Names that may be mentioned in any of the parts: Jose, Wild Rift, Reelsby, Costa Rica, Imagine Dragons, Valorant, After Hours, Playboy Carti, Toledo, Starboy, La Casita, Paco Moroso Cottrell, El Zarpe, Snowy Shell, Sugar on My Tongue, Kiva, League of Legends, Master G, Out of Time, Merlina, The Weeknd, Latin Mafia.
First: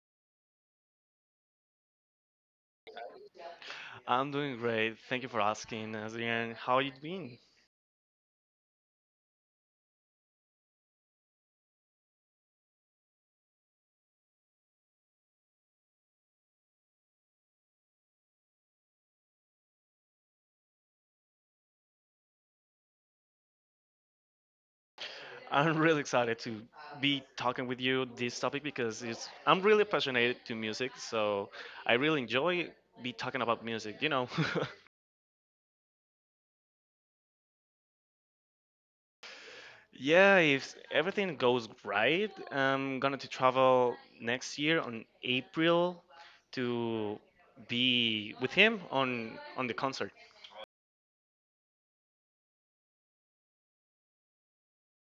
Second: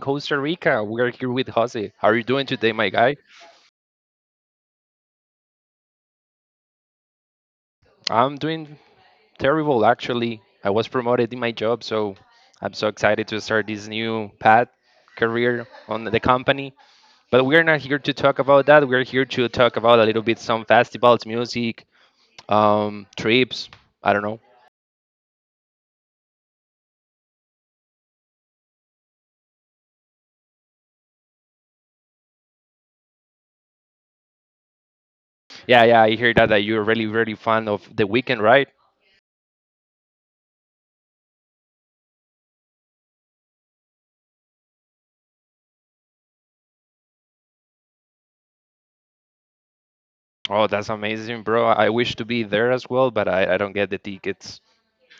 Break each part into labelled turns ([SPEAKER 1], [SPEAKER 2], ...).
[SPEAKER 1] Costa Rica. We are here with Jose. How are you doing today, my guy?
[SPEAKER 2] I'm doing great. Thank you for asking, Adrian. How you been?
[SPEAKER 1] I'm doing terrible, actually. I was promoted in my job, so I'm so excited to start this new path career on the company. But we are not here to talk about that. We're here to talk about a little bit some festivals, music, trips. I don't know.
[SPEAKER 2] I'm really excited to be talking with you this topic because it's I'm really passionate to music, so I really enjoy be talking about music. You know.
[SPEAKER 1] Yeah, yeah, I hear that you're really, really fond of the weekend, right?
[SPEAKER 2] Yeah, if everything goes right, I'm gonna to travel next year on April to be with him on the concert.
[SPEAKER 1] Oh, that's amazing, bro. I wish to be there as well, but I don't get the tickets.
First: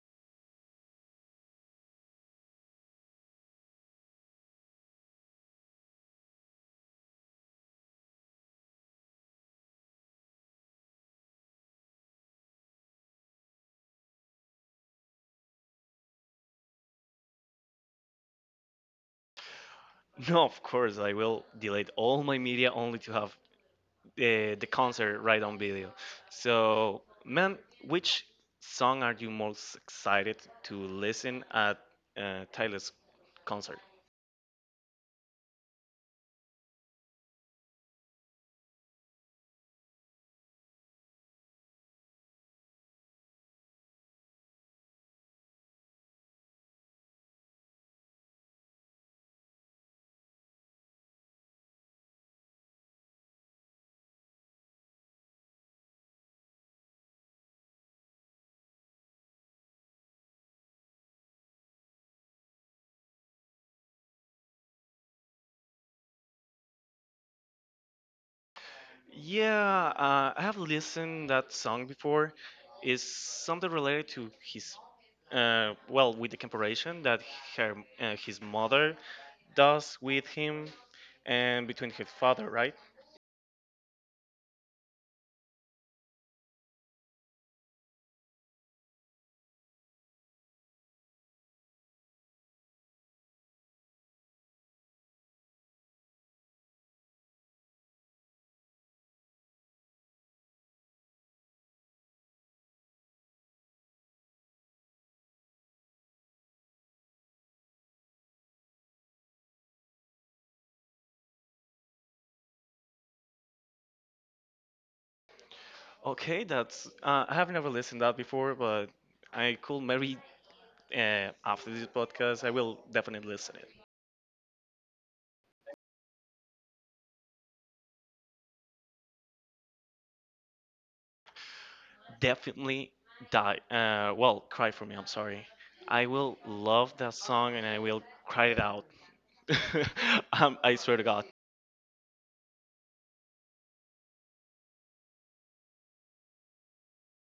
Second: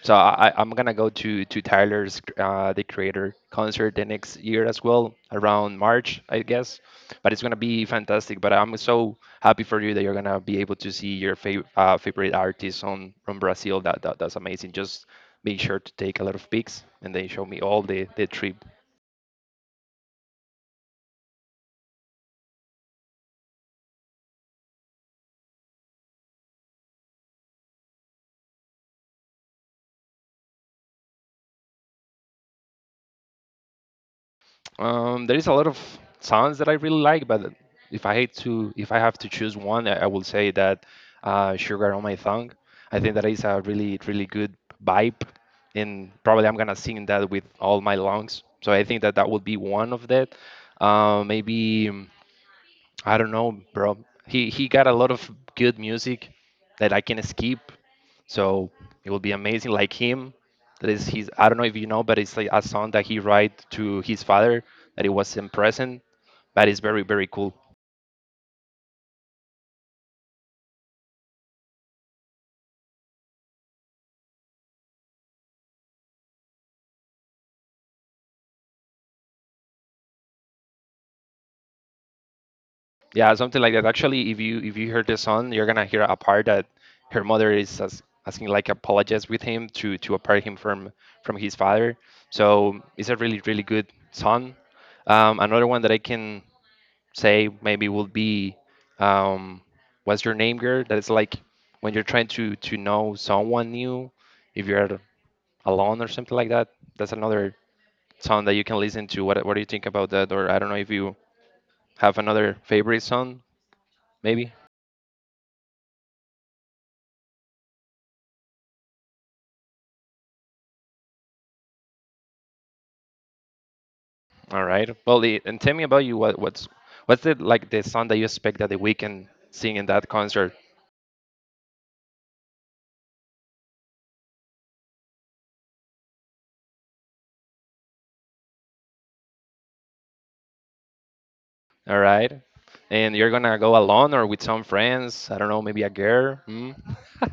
[SPEAKER 1] So I'm gonna go to Tyler's the Creator concert the next year as well, around March, I guess. But it's gonna be fantastic. But I'm so happy for you that you're gonna be able to see your favorite artist on from Brazil. That's amazing. Just make sure to take a lot of pics and then show me all the trip.
[SPEAKER 2] No, of course I will delete all my media only to have the concert right on video. So, man, which song are you most excited to listen at Tyler's concert?
[SPEAKER 1] There is a lot of songs that I really like, but if I have to choose one, I will say that "Sugar on My Tongue." I think that is a really, really good vibe, and probably I'm gonna sing that with all my lungs. So I think that that would be one of that. Maybe. I don't know, bro. He got a lot of good music that I can skip, so it will be amazing. Like him, that is his. I don't know if you know, but it's like a song that he write to his father that it was in present, but it's very very cool.
[SPEAKER 2] Yeah, I have listened that song before. It's something related to his, with the comparison that her, his mother does with him and between his father, right?
[SPEAKER 1] Yeah, something like that. Actually, if you hear the song, you're gonna hear a part that her mother is asking like apologize with him to apart him from his father. So it's a really really good song. Another one that I can say maybe would be um, what's your name girl, that is like when you're trying to know someone new if you're alone or something like that. That's another song that you can listen to. What do you think about that, or I don't know if you have another favorite song maybe.
[SPEAKER 2] Okay, that's I have never listened that before, but I could maybe after this podcast, I will definitely listen it.
[SPEAKER 1] All right, and tell me about you. What's what's the like the song that you expect that the weekend sing in that concert?
[SPEAKER 2] Definitely die. Cry for me. I'm sorry. I will love that song and I will cry it out. I swear to God.
[SPEAKER 1] All right, and you're gonna go alone or with some friends? I don't know, maybe a girl, hmm?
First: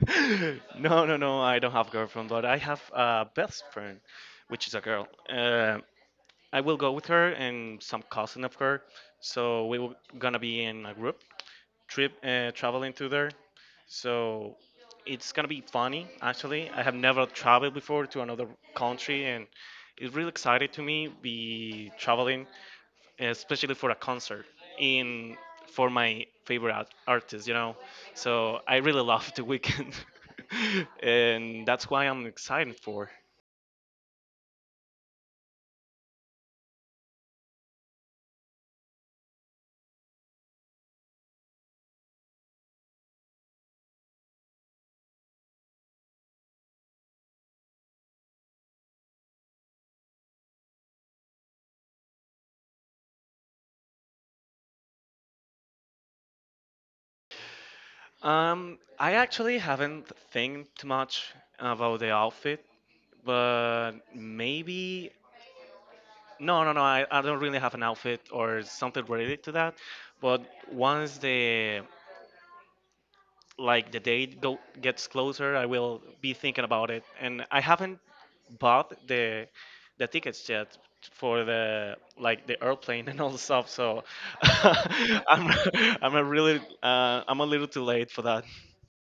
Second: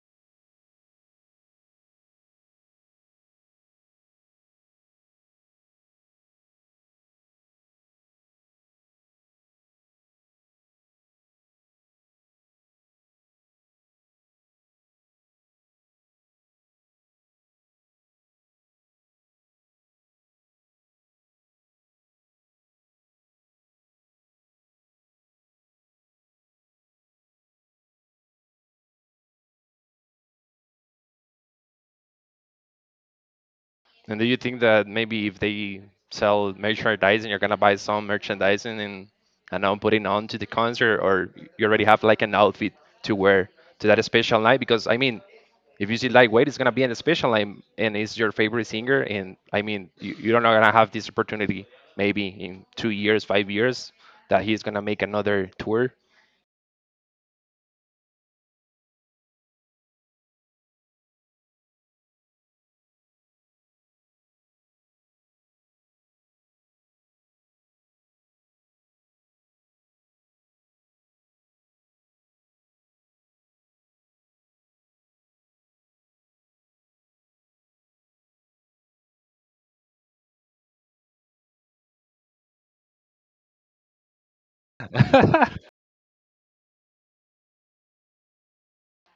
[SPEAKER 2] No, no, no. I, don't have girlfriend, but I have a best friend, which is a girl. I will go with her and some cousin of her. So we were gonna be in a group trip traveling to there. So it's gonna be funny. Actually, I have never traveled before to another country, and it's really excited to me be traveling, especially for a concert in for my favorite artist. You know, so I really love the weekend, and that's why I'm excited for.
[SPEAKER 1] And do you think that maybe if they sell merchandising, you're gonna buy some merchandising and now putting on to the concert, or you already have like an outfit to wear to that special night? Because I mean, if you see lightweight, it's gonna be in a special night, and it's your favorite singer, and I mean, you're not gonna have this opportunity maybe in 2 years, 5 years, that he's gonna make another tour.
[SPEAKER 2] I actually haven't think too much about the outfit, but maybe no, no, no. I don't really have an outfit or something related to that. But once the like the gets closer, I will be thinking about it. And I haven't bought the tickets yet for the like the airplane and all the stuff. So I'm I'm a really I'm a little too late for that.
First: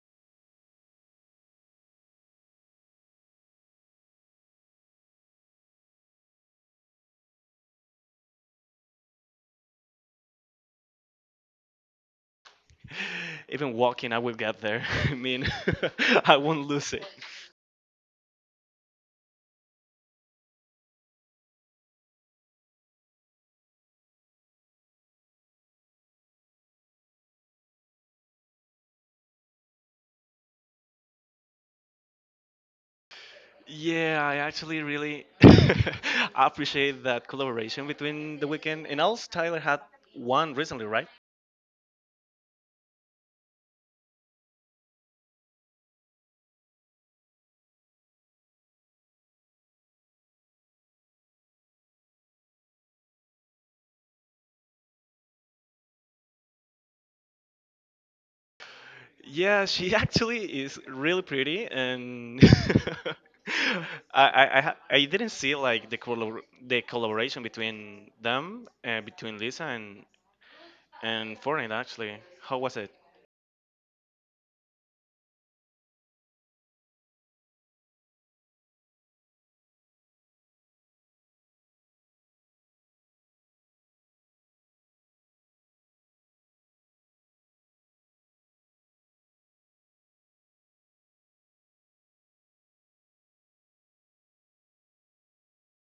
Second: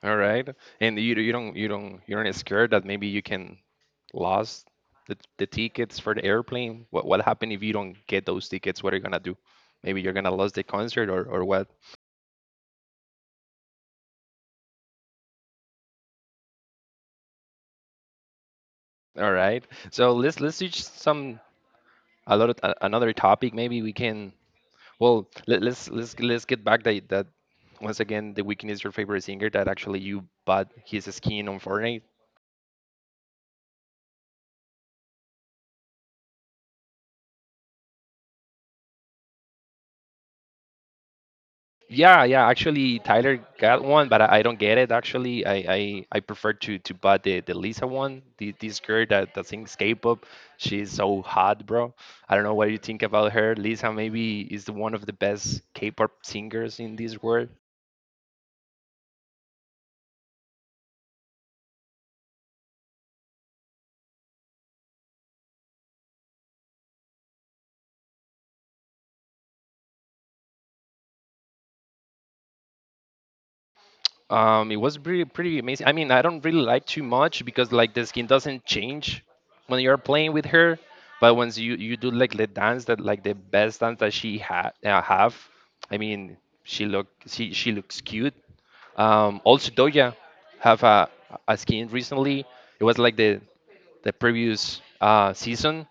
[SPEAKER 1] All right. And you don't you don't you aren't scared that maybe you can lose the tickets for the airplane? What happened if you don't get those tickets? What are you gonna do? Maybe you're gonna lose the concert, or what?
[SPEAKER 2] Even walking, I will get there. I mean, I won't lose it.
[SPEAKER 1] All right. So let's switch some a lot of, another topic. Maybe we can well let's get back that that once again, the weekend is your favorite singer, that actually you bought his skin on Fortnite.
[SPEAKER 2] Yeah, I actually really appreciate that collaboration between The Weeknd, and also Tyler had one recently, right?
[SPEAKER 1] Yeah, yeah. Actually, Tyler got one, but I don't get it. Actually, I prefer to buy the Lisa one. This girl that sings K-pop, she's so hot, bro. I don't know what you think about her. Lisa maybe is the one of the best K-pop singers in this world.
[SPEAKER 2] Yeah, she actually is really pretty, and I didn't see like the the collaboration between them, between Lisa and Fortnite actually. How was it?
[SPEAKER 1] It was pretty pretty amazing. I mean, I don't really like too much because like the skin doesn't change when you're playing with her, but once you do like the dance, that like the best dance that she had have, I mean, she looks cute. Also Doja have a skin recently. It was like the previous season.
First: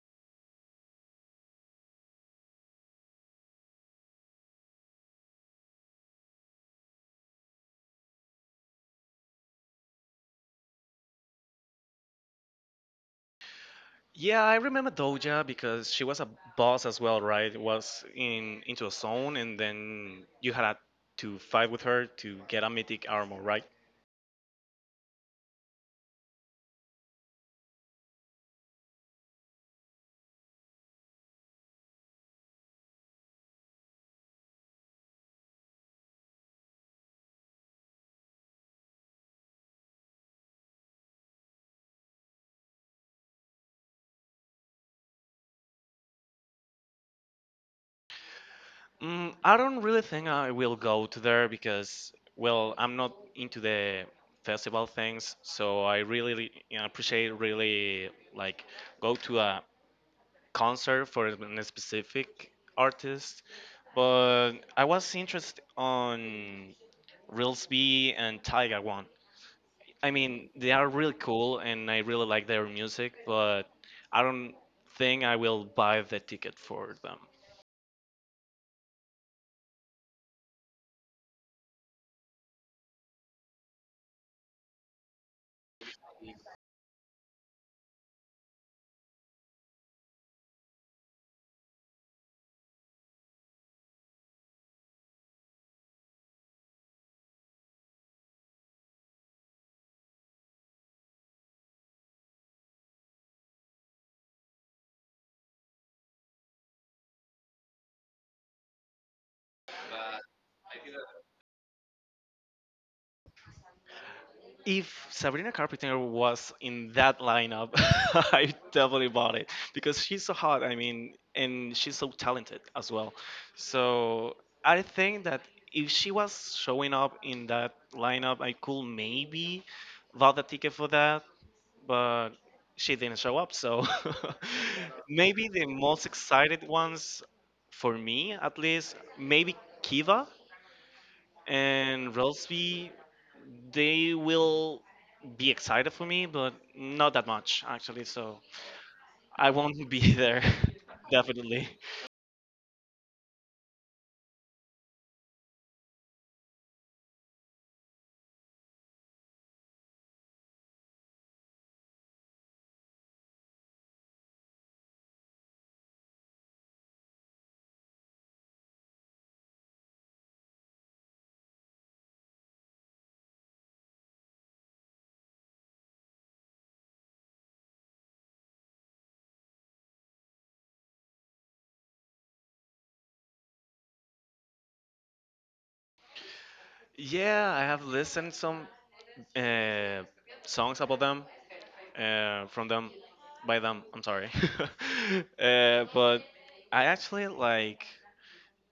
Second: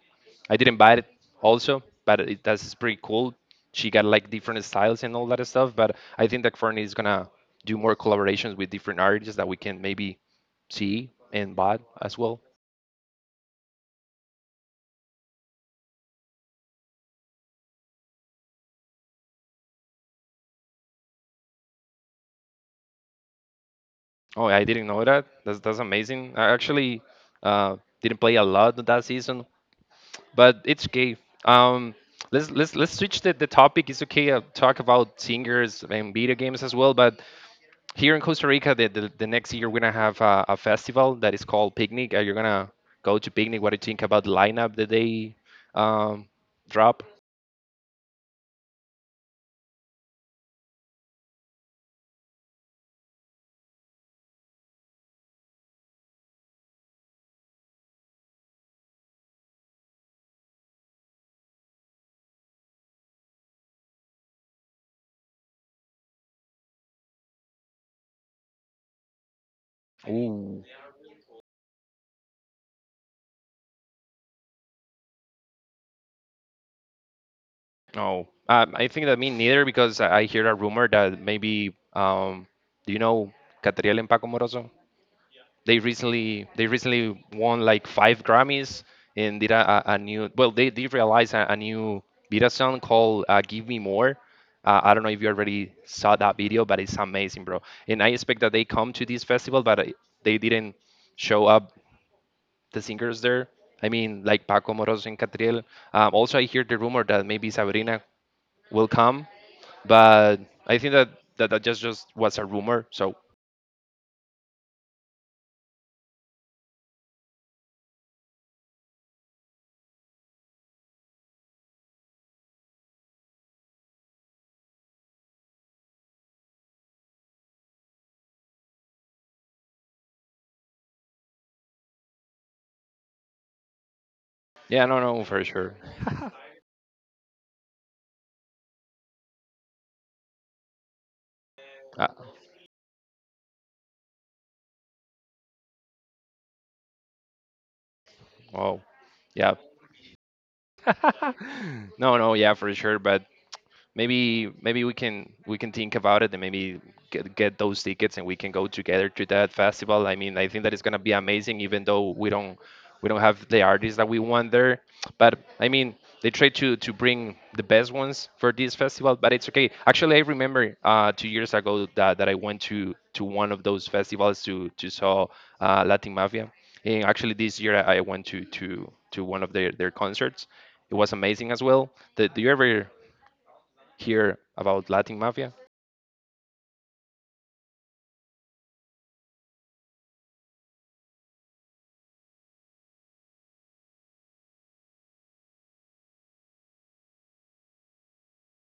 [SPEAKER 1] I didn't buy it also, but that's pretty cool. She got like different styles and all that stuff. But I think that Fernie is gonna do more collaborations with different artists that we can maybe see and buy as well.
[SPEAKER 2] Yeah, I remember Doja because she was a boss as well, right? Was in into a zone, and then you had to fight with her to get a mythic armor, right?
[SPEAKER 1] Oh, I didn't know that. That's amazing. I actually uh, didn't play a lot that season, but it's okay. Um, let's Let's switch the topic. It's okay. I talk about singers and video games as well, but here in Costa Rica, the next year we're gonna have a festival that is called Picnic. Are you gonna go to Picnic? What do you think about the lineup that they um, drop?
[SPEAKER 2] Mm, I don't really think I will go to there because, well, I'm not into the festival things, so I really, you know, appreciate really like go to a concert for a specific artist. But I was interested on Reelsby and Tiger one. I mean,
[SPEAKER 1] Ooh,
[SPEAKER 2] they are really cool and I really like their music, but I don't think I will buy the ticket for them.
[SPEAKER 1] no. I think that me neither because I hear a rumor that maybe do you know Catriel and Paco Moroso? They recently won like five Grammys and did a new, well they realized a new video song called "Give Me More." I don't know if you already saw that video, but it's amazing, bro. And I expect that they come to this festival, but they didn't show up the singers there. I mean, like Paco Moros and Catriel. Also, I hear the rumor that maybe Sabrina will come, but I think that just was a rumor. So
[SPEAKER 2] If Sabrina Carpenter was in that lineup, I definitely bought it because she's so hot. I mean, and she's so talented as well. So I think that if she was showing up in that lineup, I could maybe bought the ticket for that. But she didn't show up. So
[SPEAKER 1] yeah, no, no, for
[SPEAKER 2] maybe the
[SPEAKER 1] sure.
[SPEAKER 2] most excited ones for me, at least, maybe Kiva
[SPEAKER 1] Uh,
[SPEAKER 2] and Rosby. They will be excited for me, but not that much actually. So
[SPEAKER 1] oh,
[SPEAKER 2] I
[SPEAKER 1] yeah.
[SPEAKER 2] won't be there. Definitely.
[SPEAKER 1] No, no, yeah, for sure. But maybe we can think about it, and maybe get those tickets and we can go together to that festival. I mean, I think that it's going to be amazing, even though we don't have the artists that we want there. But I mean, they try to bring the best ones for this festival, but it's okay. Actually, I remember 2 years ago that I went to one of those festivals to saw Latin Mafia, and actually, this year I went to one of their concerts. It was amazing as well. Did Do you ever hear about Latin Mafia?
[SPEAKER 2] Yeah, I have listened some uh, songs about them, from them, by them. I'm sorry, but I actually like.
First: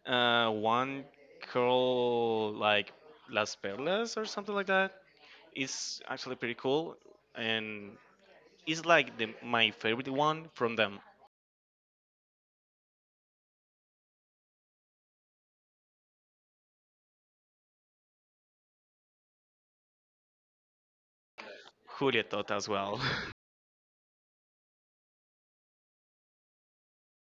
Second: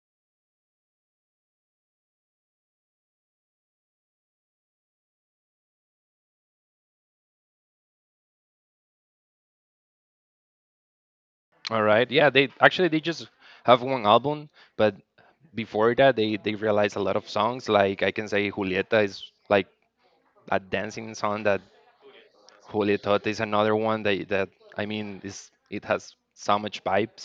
[SPEAKER 2] One called like Las Perlas or something like that. It's actually pretty cool, and it's like the my favorite one from them.
[SPEAKER 1] All right. Yeah, they actually they just have one album, but before that, they realized a lot of songs. Like, I can say Julieta is like a dancing song that...
[SPEAKER 2] Julia Tota as well.
[SPEAKER 1] Julieta is another one that I mean, is it has so much vibes.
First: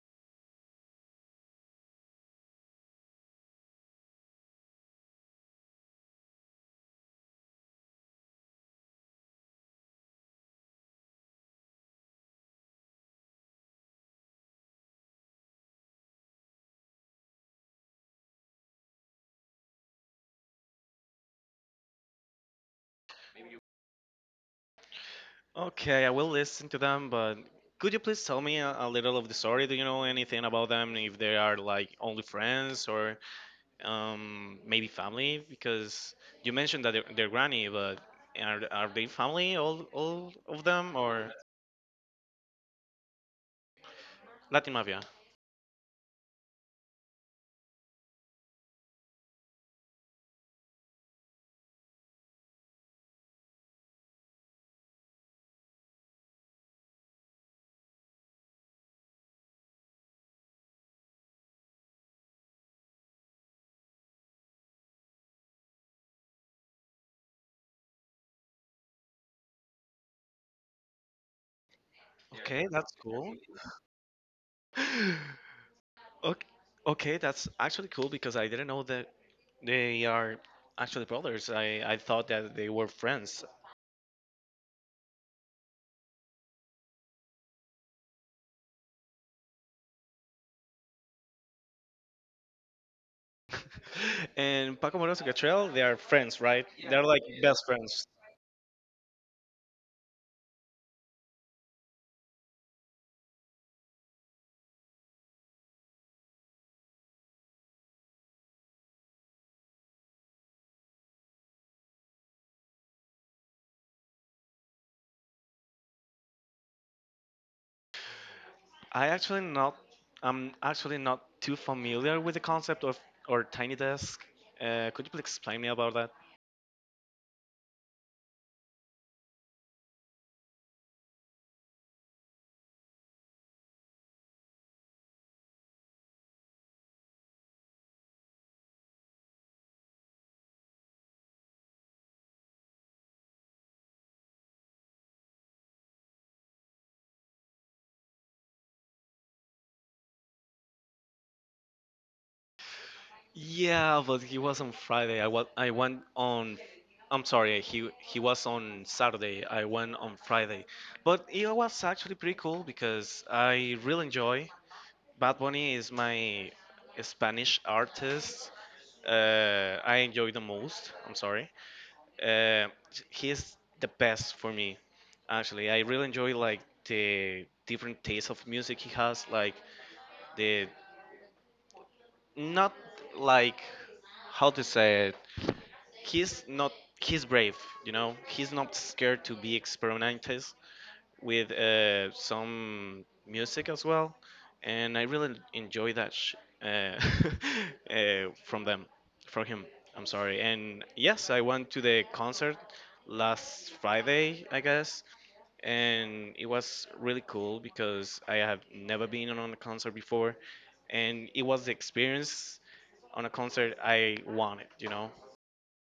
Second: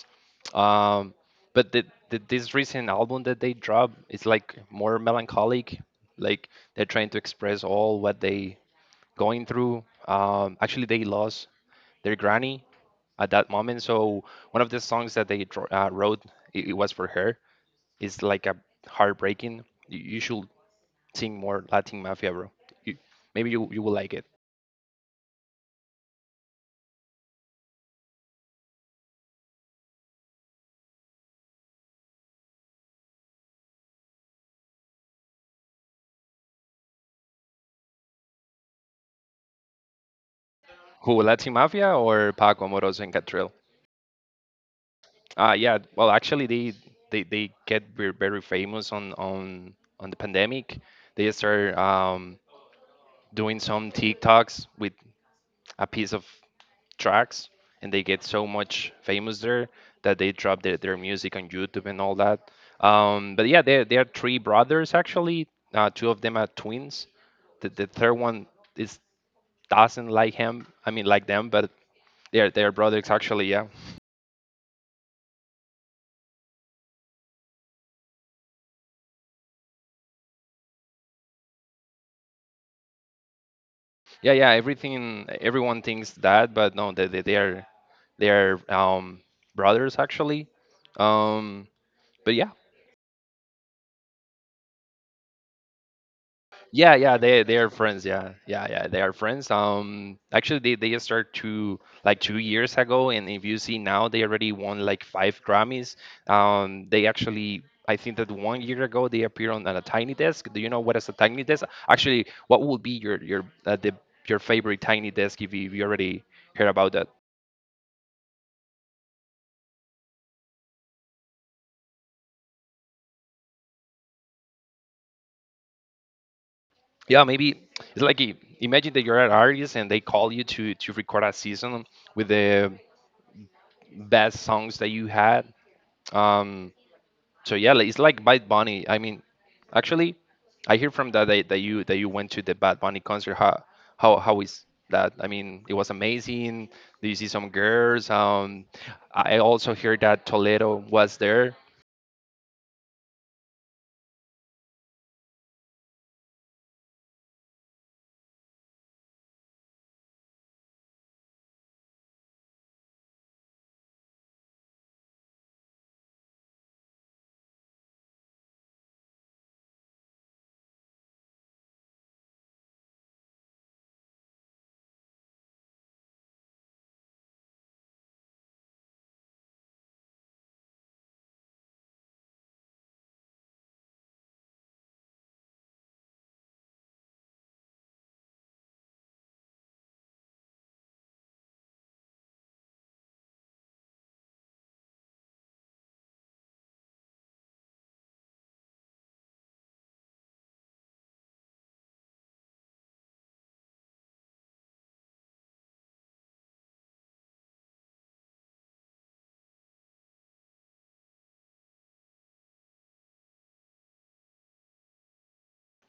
[SPEAKER 1] Um, but the this recent album that they dropped is like more melancholic. Like, they're trying to express all what they going through. Actually, they lost their granny at that moment. So one of the songs that they wrote, it was for her. It's like a heartbreaking. You should sing more Latin Mafia, bro. You, maybe you will like it.
[SPEAKER 2] Okay, I will listen to them, but could you please tell me a little of the story? Do you know anything about them? If they are like only friends or maybe family? Because you mentioned that they're granny, but are they family, all of them,
[SPEAKER 1] Who,
[SPEAKER 2] or
[SPEAKER 1] Latin Mafia, or Paco Amoroso and Catriel?
[SPEAKER 2] Latin Mafia?
[SPEAKER 1] Uh, yeah. Well, actually, they get very, very famous on the pandemic. They start doing some TikToks with a piece of tracks, and they get so much famous there that they drop their music on YouTube and all that. But yeah, they are three brothers actually. Two of them are twins. The third one is doesn't like him. I mean like them, but
[SPEAKER 2] Okay,
[SPEAKER 1] they're
[SPEAKER 2] that's
[SPEAKER 1] brothers
[SPEAKER 2] cool.
[SPEAKER 1] actually. Yeah,
[SPEAKER 2] Okay, okay, that's actually cool because I didn't know that they are actually brothers. I thought that they were friends.
[SPEAKER 1] yeah, yeah. Everything Everyone thinks that, but no, they are brothers actually. Um, but yeah.
[SPEAKER 2] And Paco Moroso Cottrell, they are friends, right?
[SPEAKER 1] Yeah,
[SPEAKER 2] They're
[SPEAKER 1] yeah,
[SPEAKER 2] like
[SPEAKER 1] they
[SPEAKER 2] best
[SPEAKER 1] are friends.
[SPEAKER 2] friends.
[SPEAKER 1] Yeah, yeah, yeah, they are friends. Actually, they just started 2 years ago, and if you see now, they already won like five Grammys. They actually, I think that 1 year ago they appeared on a Tiny Desk. Do you know what is a Tiny Desk? Actually, what would be your the your favorite Tiny Desk, if you already heard about that?
[SPEAKER 2] I actually not I'm actually not too familiar with the concept of or tiny desk. Could you please explain me about that?
[SPEAKER 1] Yeah, maybe it's like imagine that you're an artist and they call you to record a season with the best songs that you had. Um, so yeah, like, it's like Bad Bunny. I mean, actually, I hear from that you went to the Bad Bunny concert. How is that? I mean, it was amazing. Do you see some girls? I also hear that Toledo was there.
[SPEAKER 2] Yeah, but he was on Friday. I was I went on. I'm sorry. He was on Saturday. I went on Friday, but it was actually pretty cool because I really enjoy. Bad Bunny is my Spanish artist. I enjoy the most. I'm sorry. Uh, he is the best for me. Actually, I really enjoy like the different taste of music he has. Like the not like how to say it, he's not, he's brave, you know, he's not scared to be experimental with some music as well, and I really enjoy that uh, from them from him. I'm sorry. And yes, I went to the concert last Friday, I guess, and it was really cool because I have never been on a concert before, and it was the experience on a concert I wanted, you know.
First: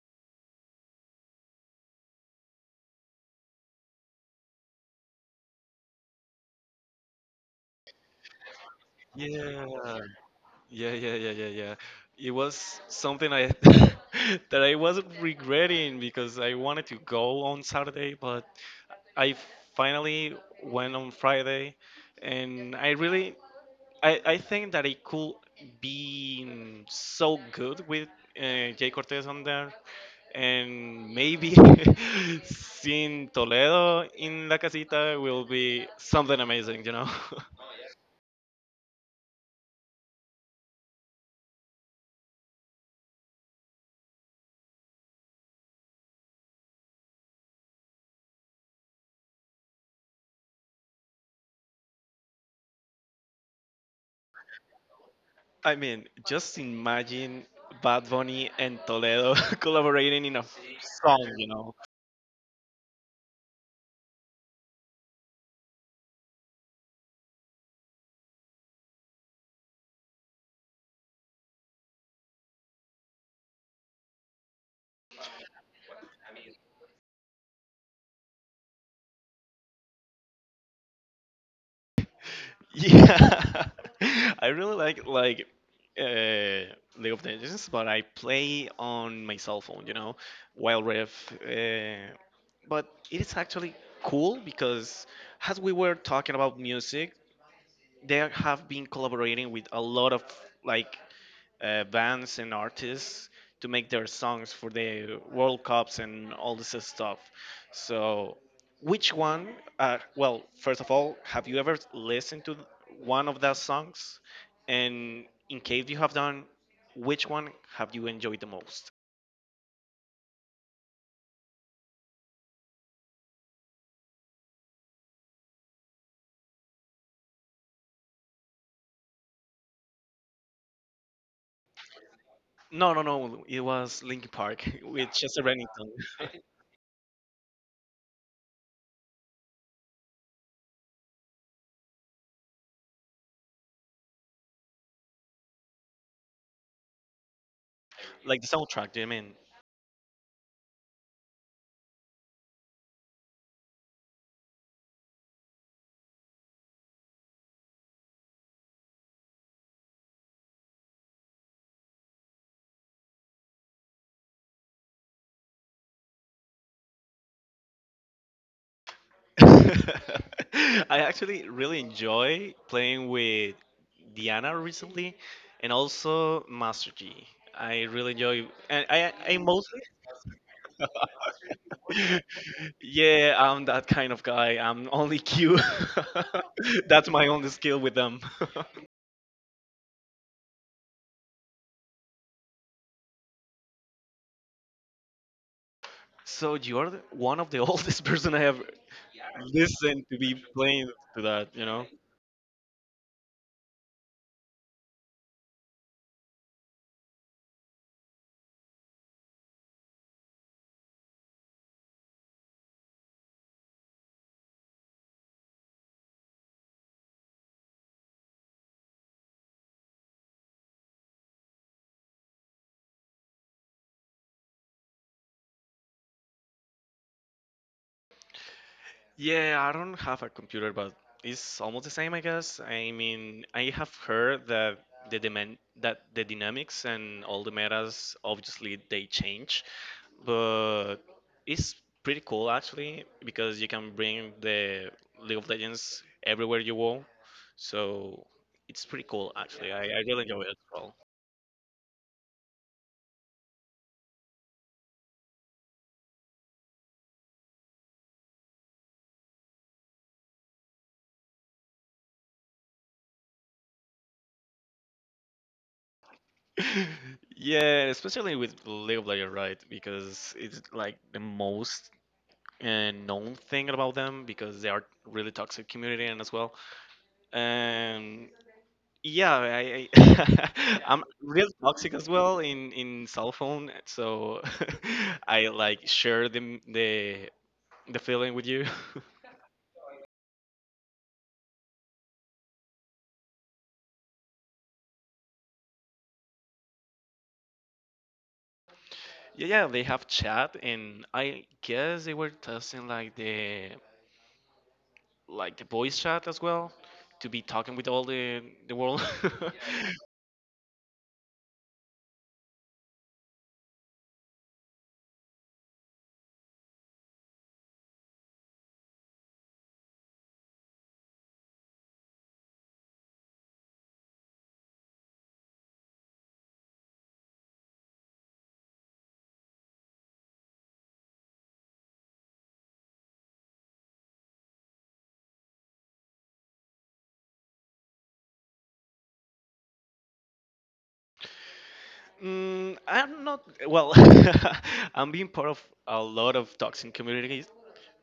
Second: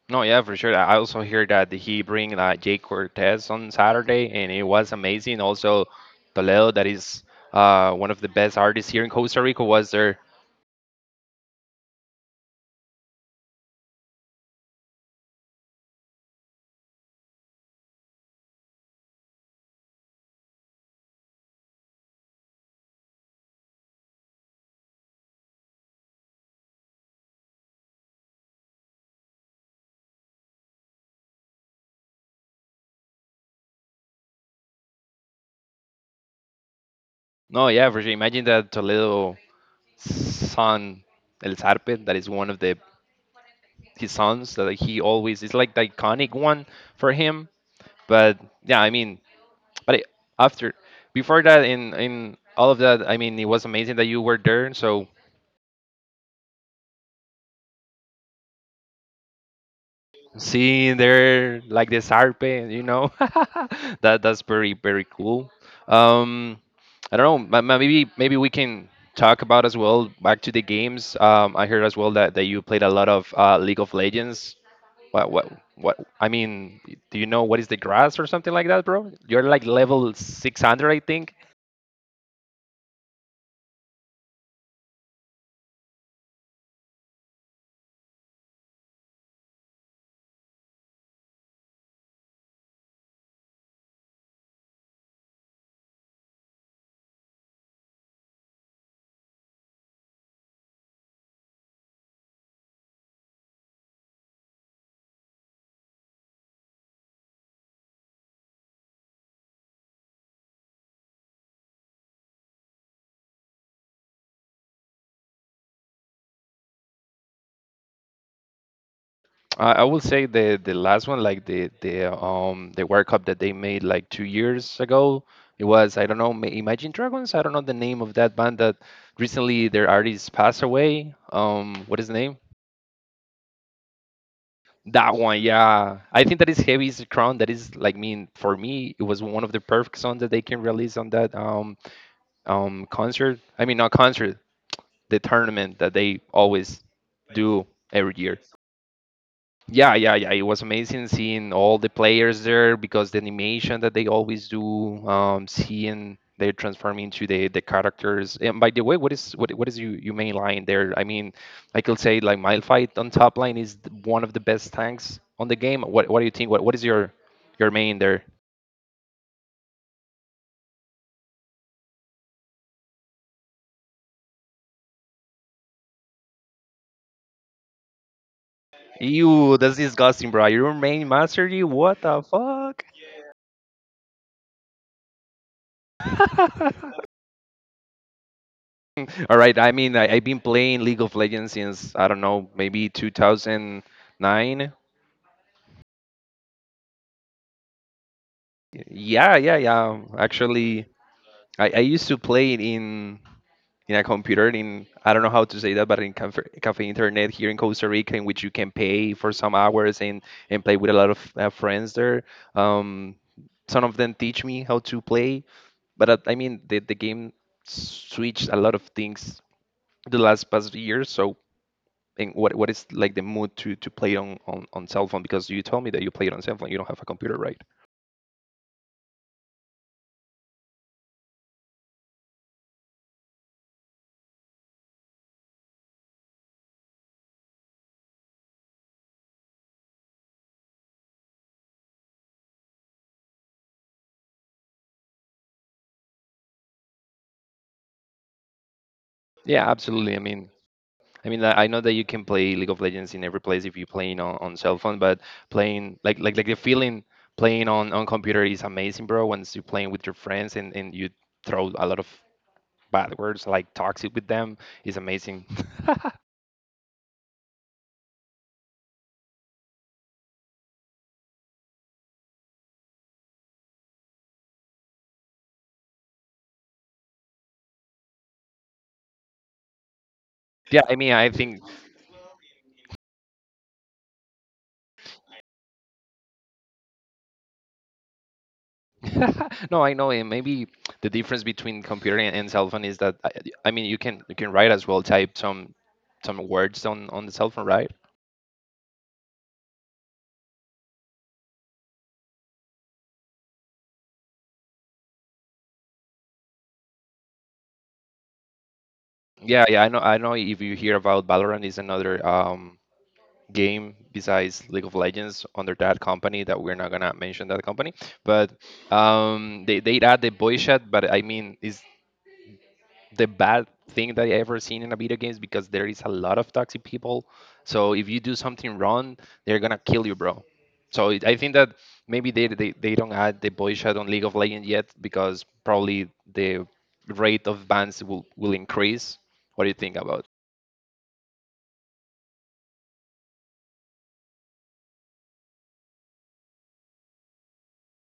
[SPEAKER 1] No, yeah, for sure. I also hear that he bring Jay Cortez on Saturday, and it was amazing. Also, Toledo, that is one of the best artists here in Costa Rica,
[SPEAKER 2] Yeah,
[SPEAKER 1] was there.
[SPEAKER 2] yeah, yeah, yeah, yeah, yeah. It was something I that I was regretting because I wanted to go on Saturday, but I finally went on Friday, and I really I think that it could be so good with Jay Cortez on there, and maybe seeing Toledo in La Casita will be something amazing, you know.
[SPEAKER 1] No, yeah, for sure. Imagine that Toledo son El Zarpe, that is one of the his sons that like, he always is like the iconic one for him. But yeah, I mean, but it, after before that in all of that, I mean, it was amazing that you were there. So
[SPEAKER 2] I mean, just imagine Bad Bunny and Toledo collaborating in a
[SPEAKER 1] seeing
[SPEAKER 2] song, you
[SPEAKER 1] there
[SPEAKER 2] know?
[SPEAKER 1] like this harpe, you know, that's very very cool. Um, I don't know. Maybe we can talk about as well back to the games. I heard as well that you played a lot of League of Legends. What? I mean, do you know what is the grass or something like that, bro? You're like level 600, I think.
[SPEAKER 2] Yeah, I really like uh, League of Legends, but I play on my cell phone, you know, Wild Rift. But it is actually cool because, as we were talking about music, they have been collaborating with a lot of like bands and artists to make their songs for the World Cups and all this stuff. So, which one? First of all, have you ever listened to one of those songs? And in case you have done, which one have you enjoyed the most?
[SPEAKER 1] I will say the last one, like the World Cup that they made like 2 years ago. It was I don't know Imagine Dragons. I don't know the name of that band that recently their artist passed away. What is the name?
[SPEAKER 2] No, no, no. It was Linkin Park with
[SPEAKER 1] That
[SPEAKER 2] Chester
[SPEAKER 1] one,
[SPEAKER 2] Bennington,
[SPEAKER 1] yeah. I think that is Heavy is the Crown. That is like mean for me, it was one of the perfect songs that they can release on that concert. I mean not concert, the tournament that they always do every year.
[SPEAKER 2] like the soundtrack. Do you mean?
[SPEAKER 1] Yeah, yeah, yeah. It was amazing seeing all the players there because the animation that they always do, seeing they're transforming into the characters. And by the way, what is your main line there? I mean, I could say like my fight on top line is one of the best tanks on the game. What do you think? What is your main there?
[SPEAKER 2] I actually really enjoy playing with Diana recently, and also Master G. I really enjoy, and I
[SPEAKER 1] Ew, that's
[SPEAKER 2] mostly,
[SPEAKER 1] disgusting, bro. Your main mastery? What the fuck?
[SPEAKER 2] yeah, I'm that kind of guy. I'm only Q. That's my only skill with them.
[SPEAKER 1] All right. I mean, I've been playing League of Legends since, I don't know, maybe 2009.
[SPEAKER 2] So you're the one of the oldest person I have
[SPEAKER 1] Yeah, yeah, yeah.
[SPEAKER 2] listened to be
[SPEAKER 1] Actually,
[SPEAKER 2] playing to that, you
[SPEAKER 1] I
[SPEAKER 2] know?
[SPEAKER 1] used to play it in a computer in I don't know how to say that, but in cafe internet here in Costa Rica, in which you can pay for some hours and play with a lot of friends there. Um, some of them teach me how to play, but I mean the game switched a lot of things the last past year, so and what is like the mood to play on cell phone? Because you told me that you play it on cell phone. You don't have a computer, right?
[SPEAKER 2] Yeah, I don't have a computer, but it's almost the same, I guess. I mean, I have heard that the demand that the dynamics and all the metas obviously they change, but it's pretty cool actually because you can bring the League of Legends everywhere you go. So it's pretty cool
[SPEAKER 1] Yeah,
[SPEAKER 2] actually. I
[SPEAKER 1] absolutely. I
[SPEAKER 2] really enjoy it
[SPEAKER 1] mean,
[SPEAKER 2] as well.
[SPEAKER 1] I mean, I know that you can play League of Legends in every place if you're playing on cell phone, but playing like the feeling playing on computer is amazing, bro. Once you're playing with your friends and you throw a lot of bad words like toxic with them is amazing.
[SPEAKER 2] Yeah, especially with League of Legends, right? Because it's like the most known thing about them because they are really toxic community and as well. Um, yeah, I
[SPEAKER 1] Yeah, I
[SPEAKER 2] I'm
[SPEAKER 1] mean, I
[SPEAKER 2] real
[SPEAKER 1] think
[SPEAKER 2] toxic as well in cell phone, so I like share the the feeling with you.
[SPEAKER 1] no, I know, and maybe the difference between computer and cell phone is that I mean you can write as well, type some words on the cell phone, right?
[SPEAKER 2] Yeah, yeah, they have chat, and I guess they were testing like the voice chat as well to be talking with all the world.
[SPEAKER 1] Yeah, yeah, I know, I know. If you hear about Valorant, is another game besides League of Legends under that company that we're not gonna mention that company, but they add the voice chat, but I mean is the bad thing that I ever seen in a video games because there is a lot of toxic people. So if you do something wrong, they're gonna kill you, bro. So it, I think that maybe they don't add the boy shot on League of Legends yet because probably the rate of bans will increase. What do you think about?
[SPEAKER 2] Mm, I'm not well. I'm being part of a lot of toxic communities,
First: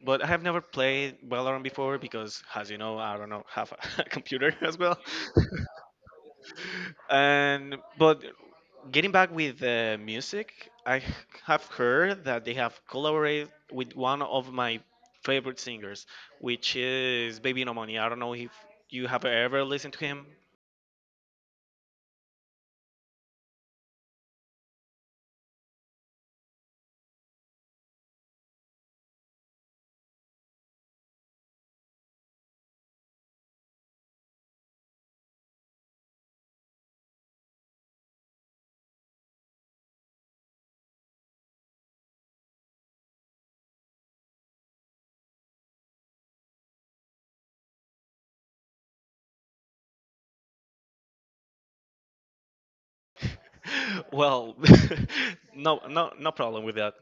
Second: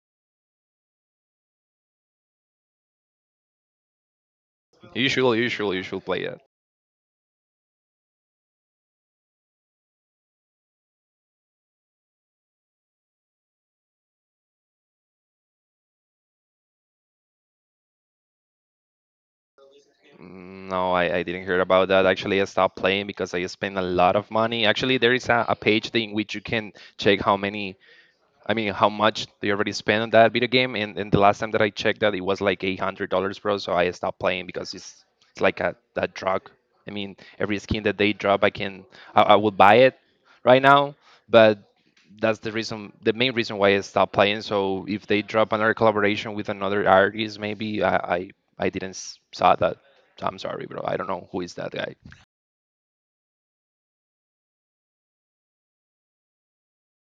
[SPEAKER 2] but I have never played Valorant before because, as you know, I don't know have a computer as well.
[SPEAKER 1] You should play that.
[SPEAKER 2] And but getting back with music, I have heard that they have collaborated with one of my favorite singers, which is Baby No Money. I don't know if you have ever listened to him.
[SPEAKER 1] No, I didn't hear about that. Actually, I stopped playing because I spent a lot of money. Actually, there is a page thing which you can check how many I mean, how much they already spent on that video game? And the last time that I checked that, it was like $800, bro. So I stopped playing because it's like a that drug. I mean, every skin that they drop, I can I would buy it right now, but that's the reason, the main reason why I stopped playing. So if they drop another collaboration with another artist, maybe I didn't saw that. So I'm sorry, bro. I don't know who is that guy.
[SPEAKER 2] Well, no, no, no problem with that,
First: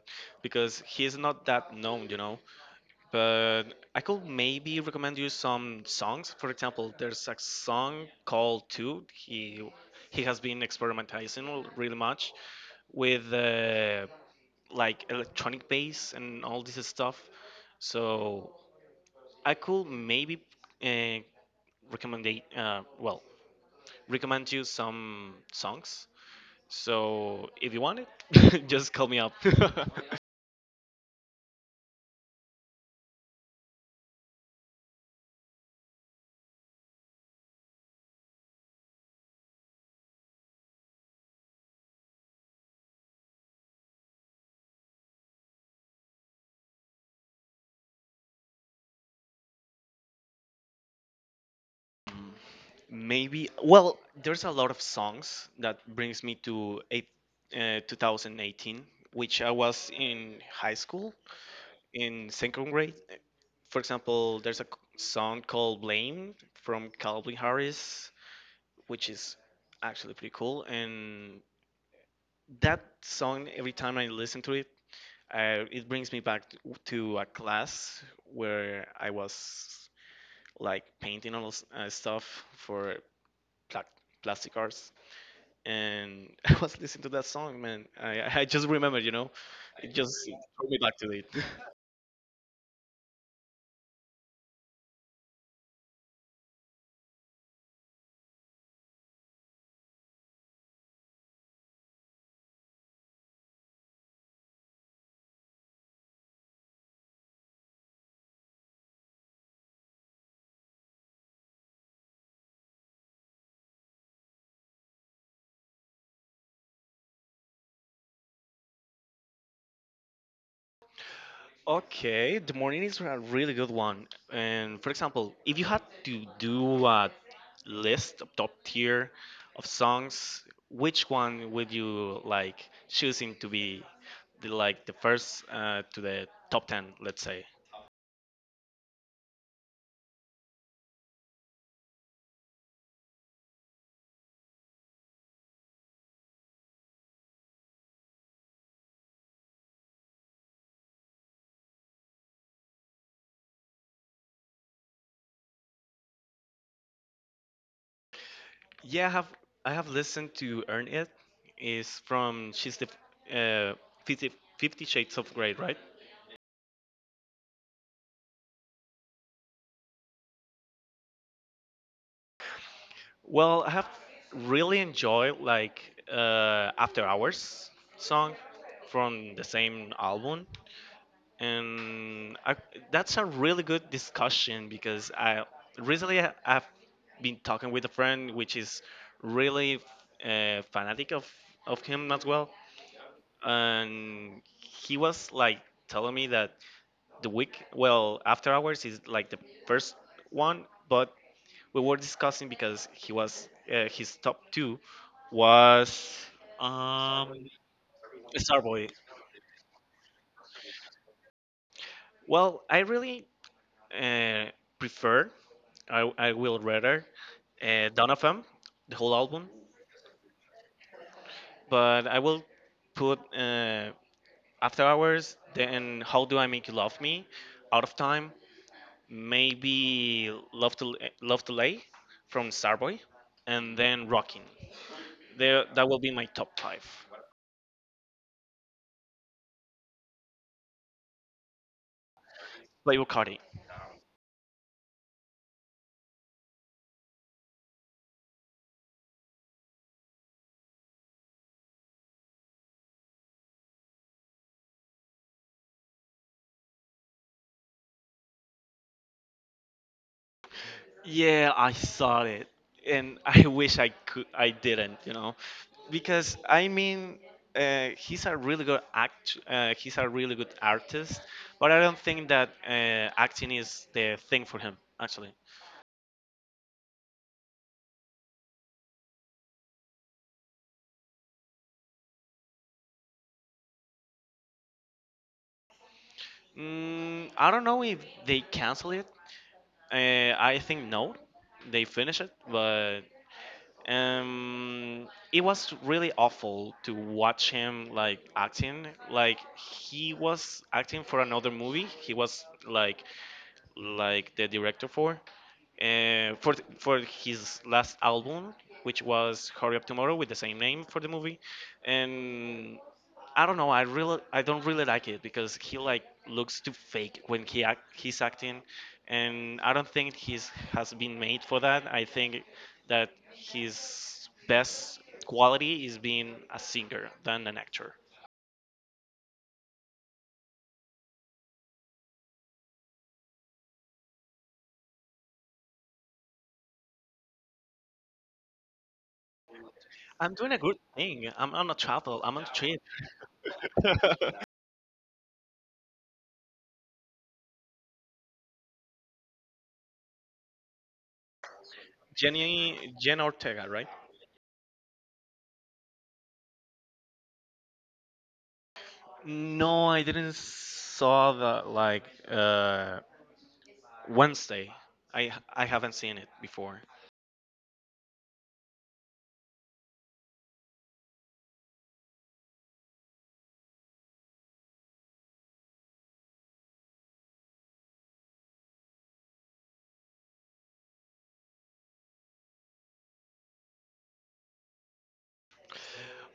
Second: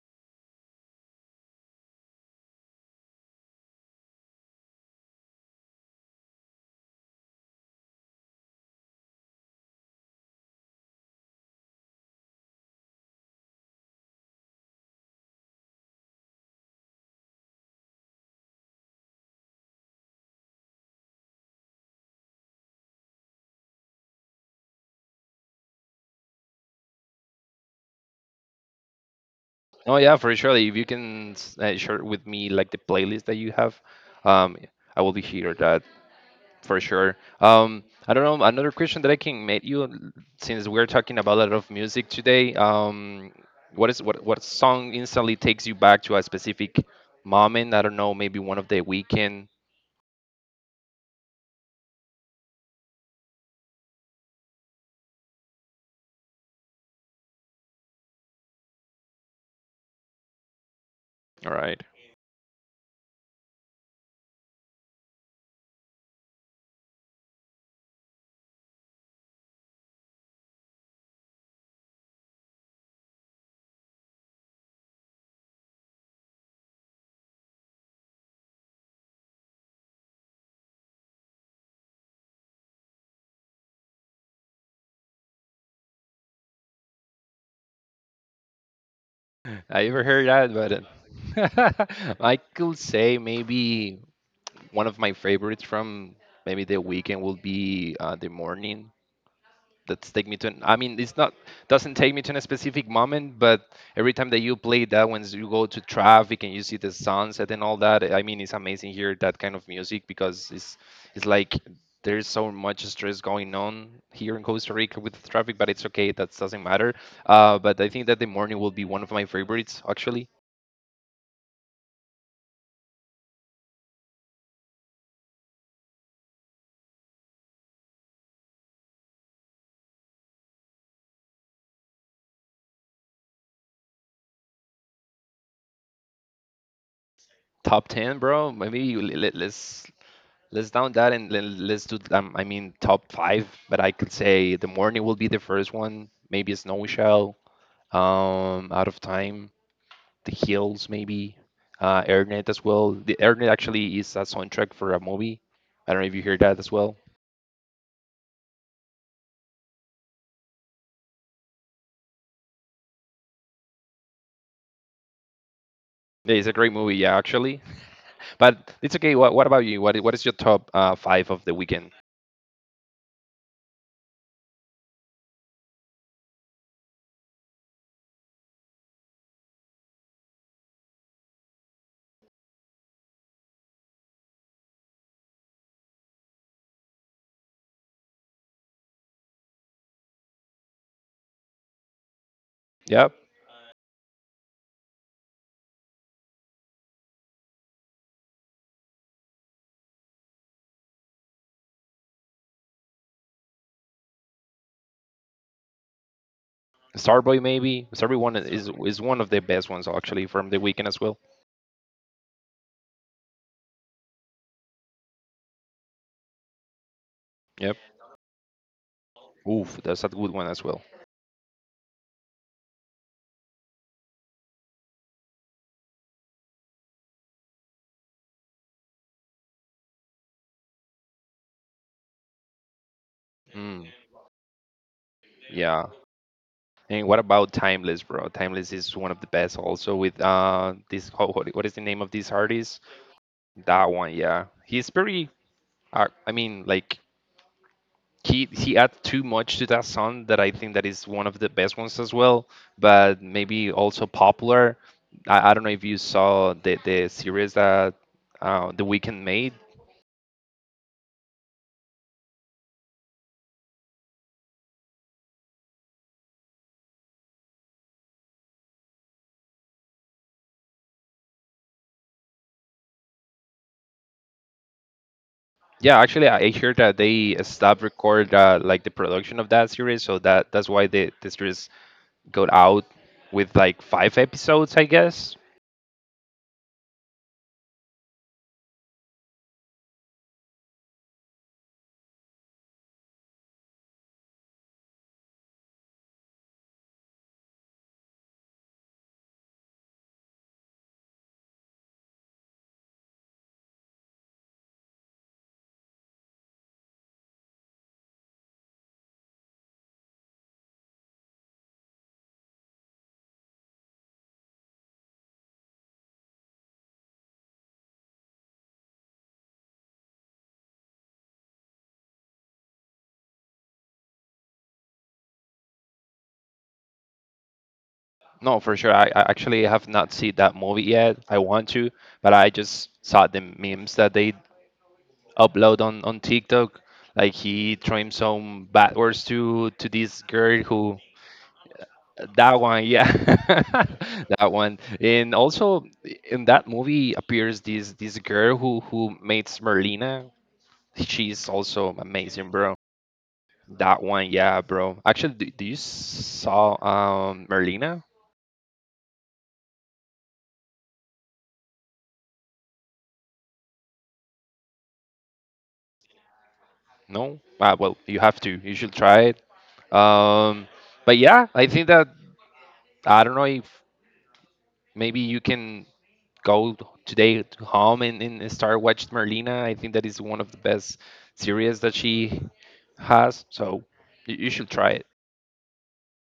[SPEAKER 2] because he's not that known, you know. But I could maybe recommend you some songs. For example, there's a song called Two. He has been experimenting really much with like electronic bass and all this stuff. So I could maybe uh, recommend well recommend you some songs, so if you want it, just call me up.
[SPEAKER 1] Oh yeah, for sure. If you can share with me like the playlist that you have, um, I will be here. That for sure. I don't know. Another question that I can make you, since we're talking about a lot of music today, what is what song instantly takes you back to a specific moment? I don't know, maybe one of the weekend.
[SPEAKER 2] Maybe. Well, there's a lot of songs that brings me to 2018, which I was in high school
[SPEAKER 1] All right.
[SPEAKER 2] in second grade. For example, there's a song called "Blame" from Calvin Harris, which is actually pretty cool. And that song, every time I listen to it, it brings me back to a class where I was like painting stuff for pla- plastic arts. And I was listening to that song, man. I just remembered, you know,
[SPEAKER 1] I
[SPEAKER 2] it
[SPEAKER 1] ever
[SPEAKER 2] just
[SPEAKER 1] heard that,
[SPEAKER 2] took me back to it.
[SPEAKER 1] but uh, I could say maybe one of my favorites from maybe the weekend will be the morning. That's take me to an, I mean it's not doesn't take me to a specific moment, but every time that you play that when you go to traffic and you see the sunset and all that, I mean it's amazing here that kind of music because it's like there's so much stress going on here in Costa Rica with the traffic, but it's okay that doesn't matter. But I think that the morning will be one of my favorites actually.
[SPEAKER 2] Okay, the morning is a really good one. And for example, if you had to do a list of top tier of songs, which one would you like choosing to be like the first to the top ten, let's say?
[SPEAKER 1] Top 10 bro maybe let's down that and then let's do. I mean, top five, but I could say the morning will be the first one. Maybe Snowy Shell, Out of Time, The Hills, maybe Airnet as well. The Airnet actually is a soundtrack for a movie. I don't know if you hear that as well.
[SPEAKER 2] Yeah, I have listened to Earn It. Is from she's the uh, 50, fifty Shades of Grey, right?
[SPEAKER 1] Yeah, it's a great movie, yeah, actually. But it's okay. What about you? What what is your top five of the weekend?
[SPEAKER 2] Well, I have really enjoyed like After Hours song from the same album, and that's a really good discussion because I recently I- I've been talking with a friend which is really fanatic of him as well,
[SPEAKER 1] Yep,
[SPEAKER 2] and he was like telling me that the week well after hours is like the first one, but we were discussing because he was his top two was um
[SPEAKER 1] Starboy maybe. Starboy one
[SPEAKER 2] starboy.
[SPEAKER 1] is one of the best ones actually from the weekend as well.
[SPEAKER 2] Well, I really uh, prefer I will rather
[SPEAKER 1] Yep.
[SPEAKER 2] donovan, the whole album,
[SPEAKER 1] Oof, that's a good one as well.
[SPEAKER 2] but I will put after hours, then how do I make you love me, out of time, maybe Love to Lay from Starboy, and
[SPEAKER 1] Mm,
[SPEAKER 2] then Rockin'. There,
[SPEAKER 1] yeah.
[SPEAKER 2] that will be my top five.
[SPEAKER 1] And what about Timeless, bro? Timeless is one of the best also with this oh, what is the name of this artist?
[SPEAKER 2] Playboy Carti.
[SPEAKER 1] That one, yeah. He's pretty. I mean like he adds too much to that song that I think that is one of the best ones as well, but maybe also popular. I don't know if you saw the series that The Weeknd made.
[SPEAKER 2] Yeah, I saw it, and I wish I could. I didn't, you know, because I mean, he's a really good act. He's a really good artist, but I don't think that acting is the thing for him. Actually,
[SPEAKER 1] Yeah, actually I heard that they stopped record like the production of that series, so that that's why the series got out with like 5 episodes, I guess.
[SPEAKER 2] mm, I don't know if they cancel it. I think no, they finish it, but um it was really awful to watch him like acting like he was acting for another movie. He was like the director for for his last album, which was Hurry Up Tomorrow, with the same name for the movie, and I don't know. I don't really like it because he like looks too fake when he's acting, and I don't think he's has been made for that. I think that his best quality is being a singer than an actor.
[SPEAKER 1] No, for sure. I actually have not seen that movie yet. I want to, but I just saw the memes that they upload on TikTok. Like he throwing some bad words to this
[SPEAKER 2] I'm doing a
[SPEAKER 1] girl
[SPEAKER 2] good
[SPEAKER 1] who
[SPEAKER 2] thing. I'm on a travel. I'm on a
[SPEAKER 1] that
[SPEAKER 2] trip.
[SPEAKER 1] one, yeah, that one. And also in that movie appears this this girl who makes Merlina. She's also amazing, bro.
[SPEAKER 2] Jenny Jen Ortega, right?
[SPEAKER 1] That one, yeah, bro. Actually, do you saw Merlina?
[SPEAKER 2] No, I didn't saw that like Wednesday. I haven't seen it before.
[SPEAKER 1] No? Ah, well, you have to. You should try it. Um, but yeah, I think that I don't know if maybe you can go today to home and start watching Merlina. I think that is one of the best series that she has. So you should try it.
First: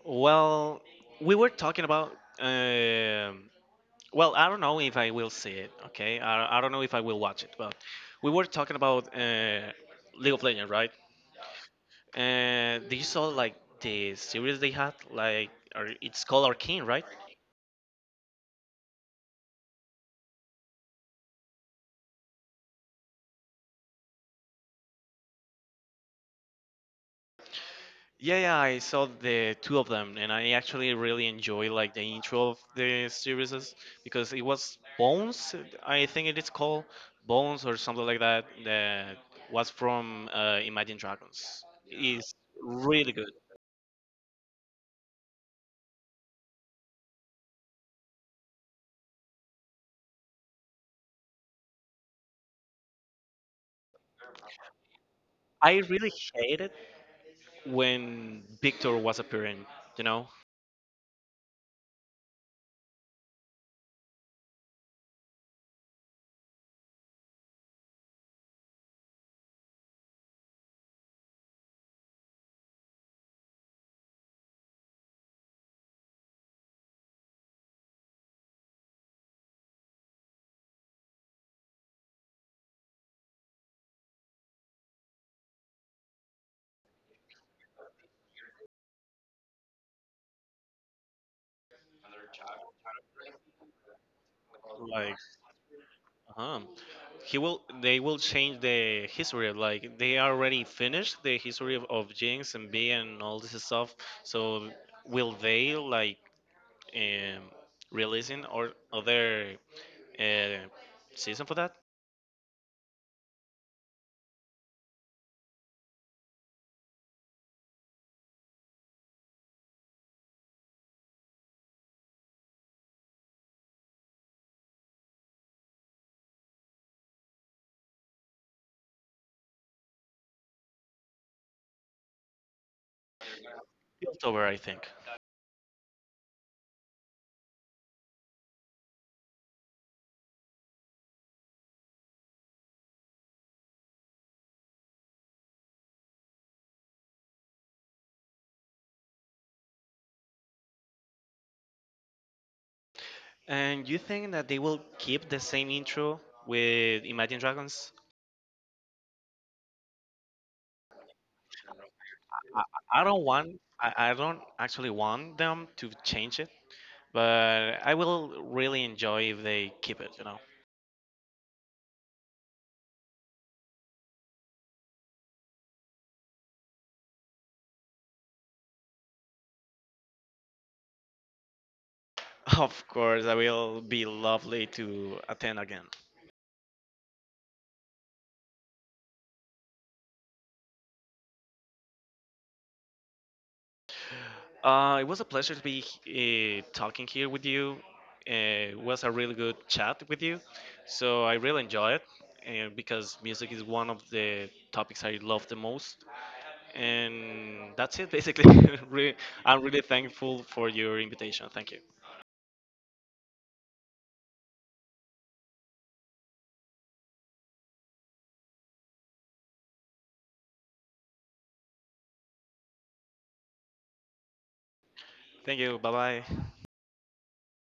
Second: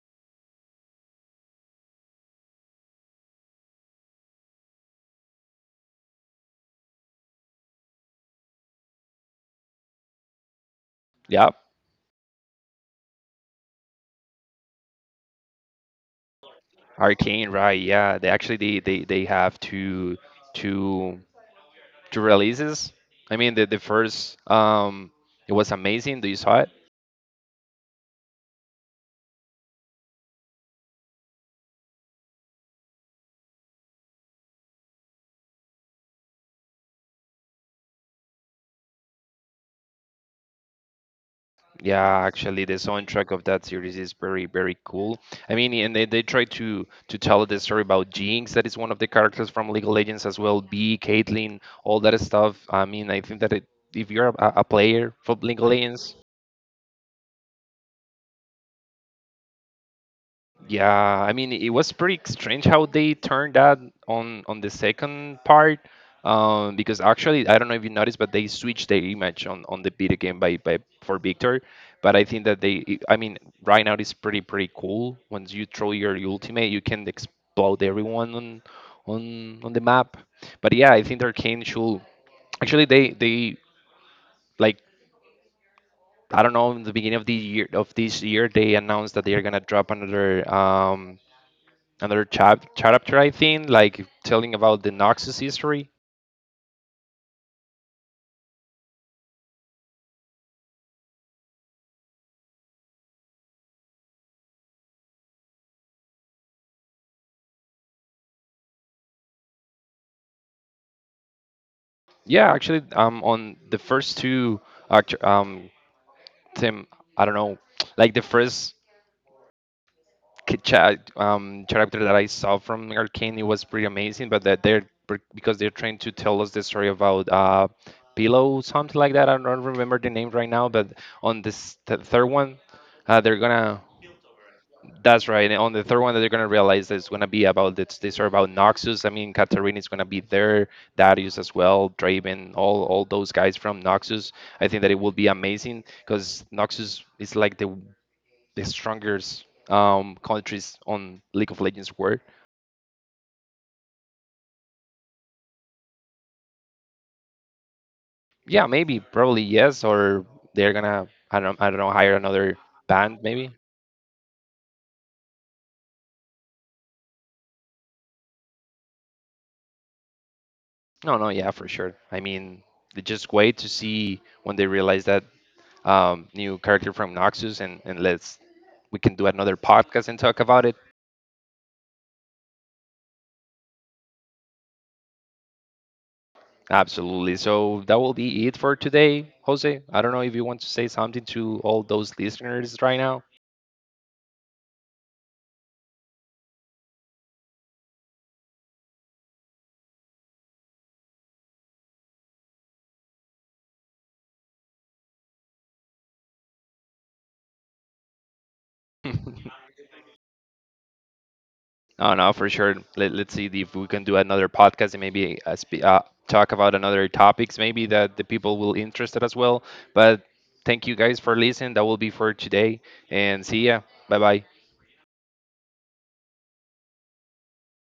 [SPEAKER 2] Well, we were talking about. Um, well, I don't know if I will see it. Okay, I don't know if I will watch it, but we were talking about League of Legends, right?
[SPEAKER 1] Yep.
[SPEAKER 2] And did you saw like the series they had? Like, or it's called Arcane, right?
[SPEAKER 1] Arcane, right? Yeah. They actually they have two two two releases. I mean, the first it was amazing. Do you saw it?
[SPEAKER 2] Yeah, yeah, I saw the two of them, and I actually really enjoy like the intro of the series because it was Bones, I think it is called Bones or something like that. That was from Imagine Dragons.
[SPEAKER 1] Yeah,
[SPEAKER 2] It's
[SPEAKER 1] actually, the
[SPEAKER 2] really
[SPEAKER 1] soundtrack
[SPEAKER 2] good.
[SPEAKER 1] of that series is very very cool. I mean, and they try to tell the story about Jinx, that is one of the characters from League of Legends as well. B, Caitlyn, all that stuff. I mean, I think that it, if you're a player for League of
[SPEAKER 2] I really
[SPEAKER 1] Legends,
[SPEAKER 2] hated when Victor was appearing. You know,
[SPEAKER 1] yeah, I mean it was pretty strange how they turned that on the second part, because actually I don't know if you noticed, but they switched the image on the beat again by for Victor. But I think that they, I mean, right now it's pretty pretty cool. Once you throw your ultimate, you can explode everyone on on the map. But yeah, I think their cane should actually they like I don't know in the beginning of the year of this year they announced that they are gonna drop another another chapter, I think, like telling about the
[SPEAKER 2] like
[SPEAKER 1] Noxus history.
[SPEAKER 2] uh-huh. he will They will change the history, like they already finished the history of, Jinx and B and all this stuff, so will they like um, releasing or other uh, season for that?
[SPEAKER 1] Yeah, actually, on the first two, act- um, Tim, I don't know, like the first chapter that I saw from Arcane, it was pretty amazing. But that they're because they're trying to tell us the story about Pillow, something like that. I don't remember the name right now. But on this third one, they're gonna
[SPEAKER 2] October, I think.
[SPEAKER 1] that's right. And on the third one that they're gonna realize is gonna be about this. These are about Noxus. I mean, Katarina is gonna be there, Darius as well, Draven, all those guys from Noxus. I think that it will be amazing because Noxus is like the strongest countries on League of Legends world.
[SPEAKER 2] And you think that they will keep the same intro with Imagine Dragons?
[SPEAKER 1] Yeah, maybe, probably yes, or they're gonna I don't know hire another
[SPEAKER 2] I
[SPEAKER 1] band
[SPEAKER 2] don't
[SPEAKER 1] maybe.
[SPEAKER 2] want I don't actually want them to change it, but I will really enjoy if they keep it, you know.
[SPEAKER 1] No, no, yeah, for sure. I mean, they just wait to see when they realize that new character from Noxus, and let's we can do another podcast and talk about it.
[SPEAKER 2] Of course, I will be lovely to attend again.
[SPEAKER 1] Absolutely. So that will be it for today, Jose. I don't know if you want to say something to all those listeners right now.
[SPEAKER 2] It was a pleasure to be talking here with you. It was a really good chat with you. So I really enjoy it because music is one of the topics I love the most. And that's it, basically. Re- I'm really thankful for your invitation. Thank you.
[SPEAKER 1] No, no, for sure. Let, let's see if we can do another podcast and maybe talk about another topics, maybe that the people will interested as well. But thank you guys for listening. That will be for today, and see ya. Bye bye.
[SPEAKER 2] Thank you. Bye bye.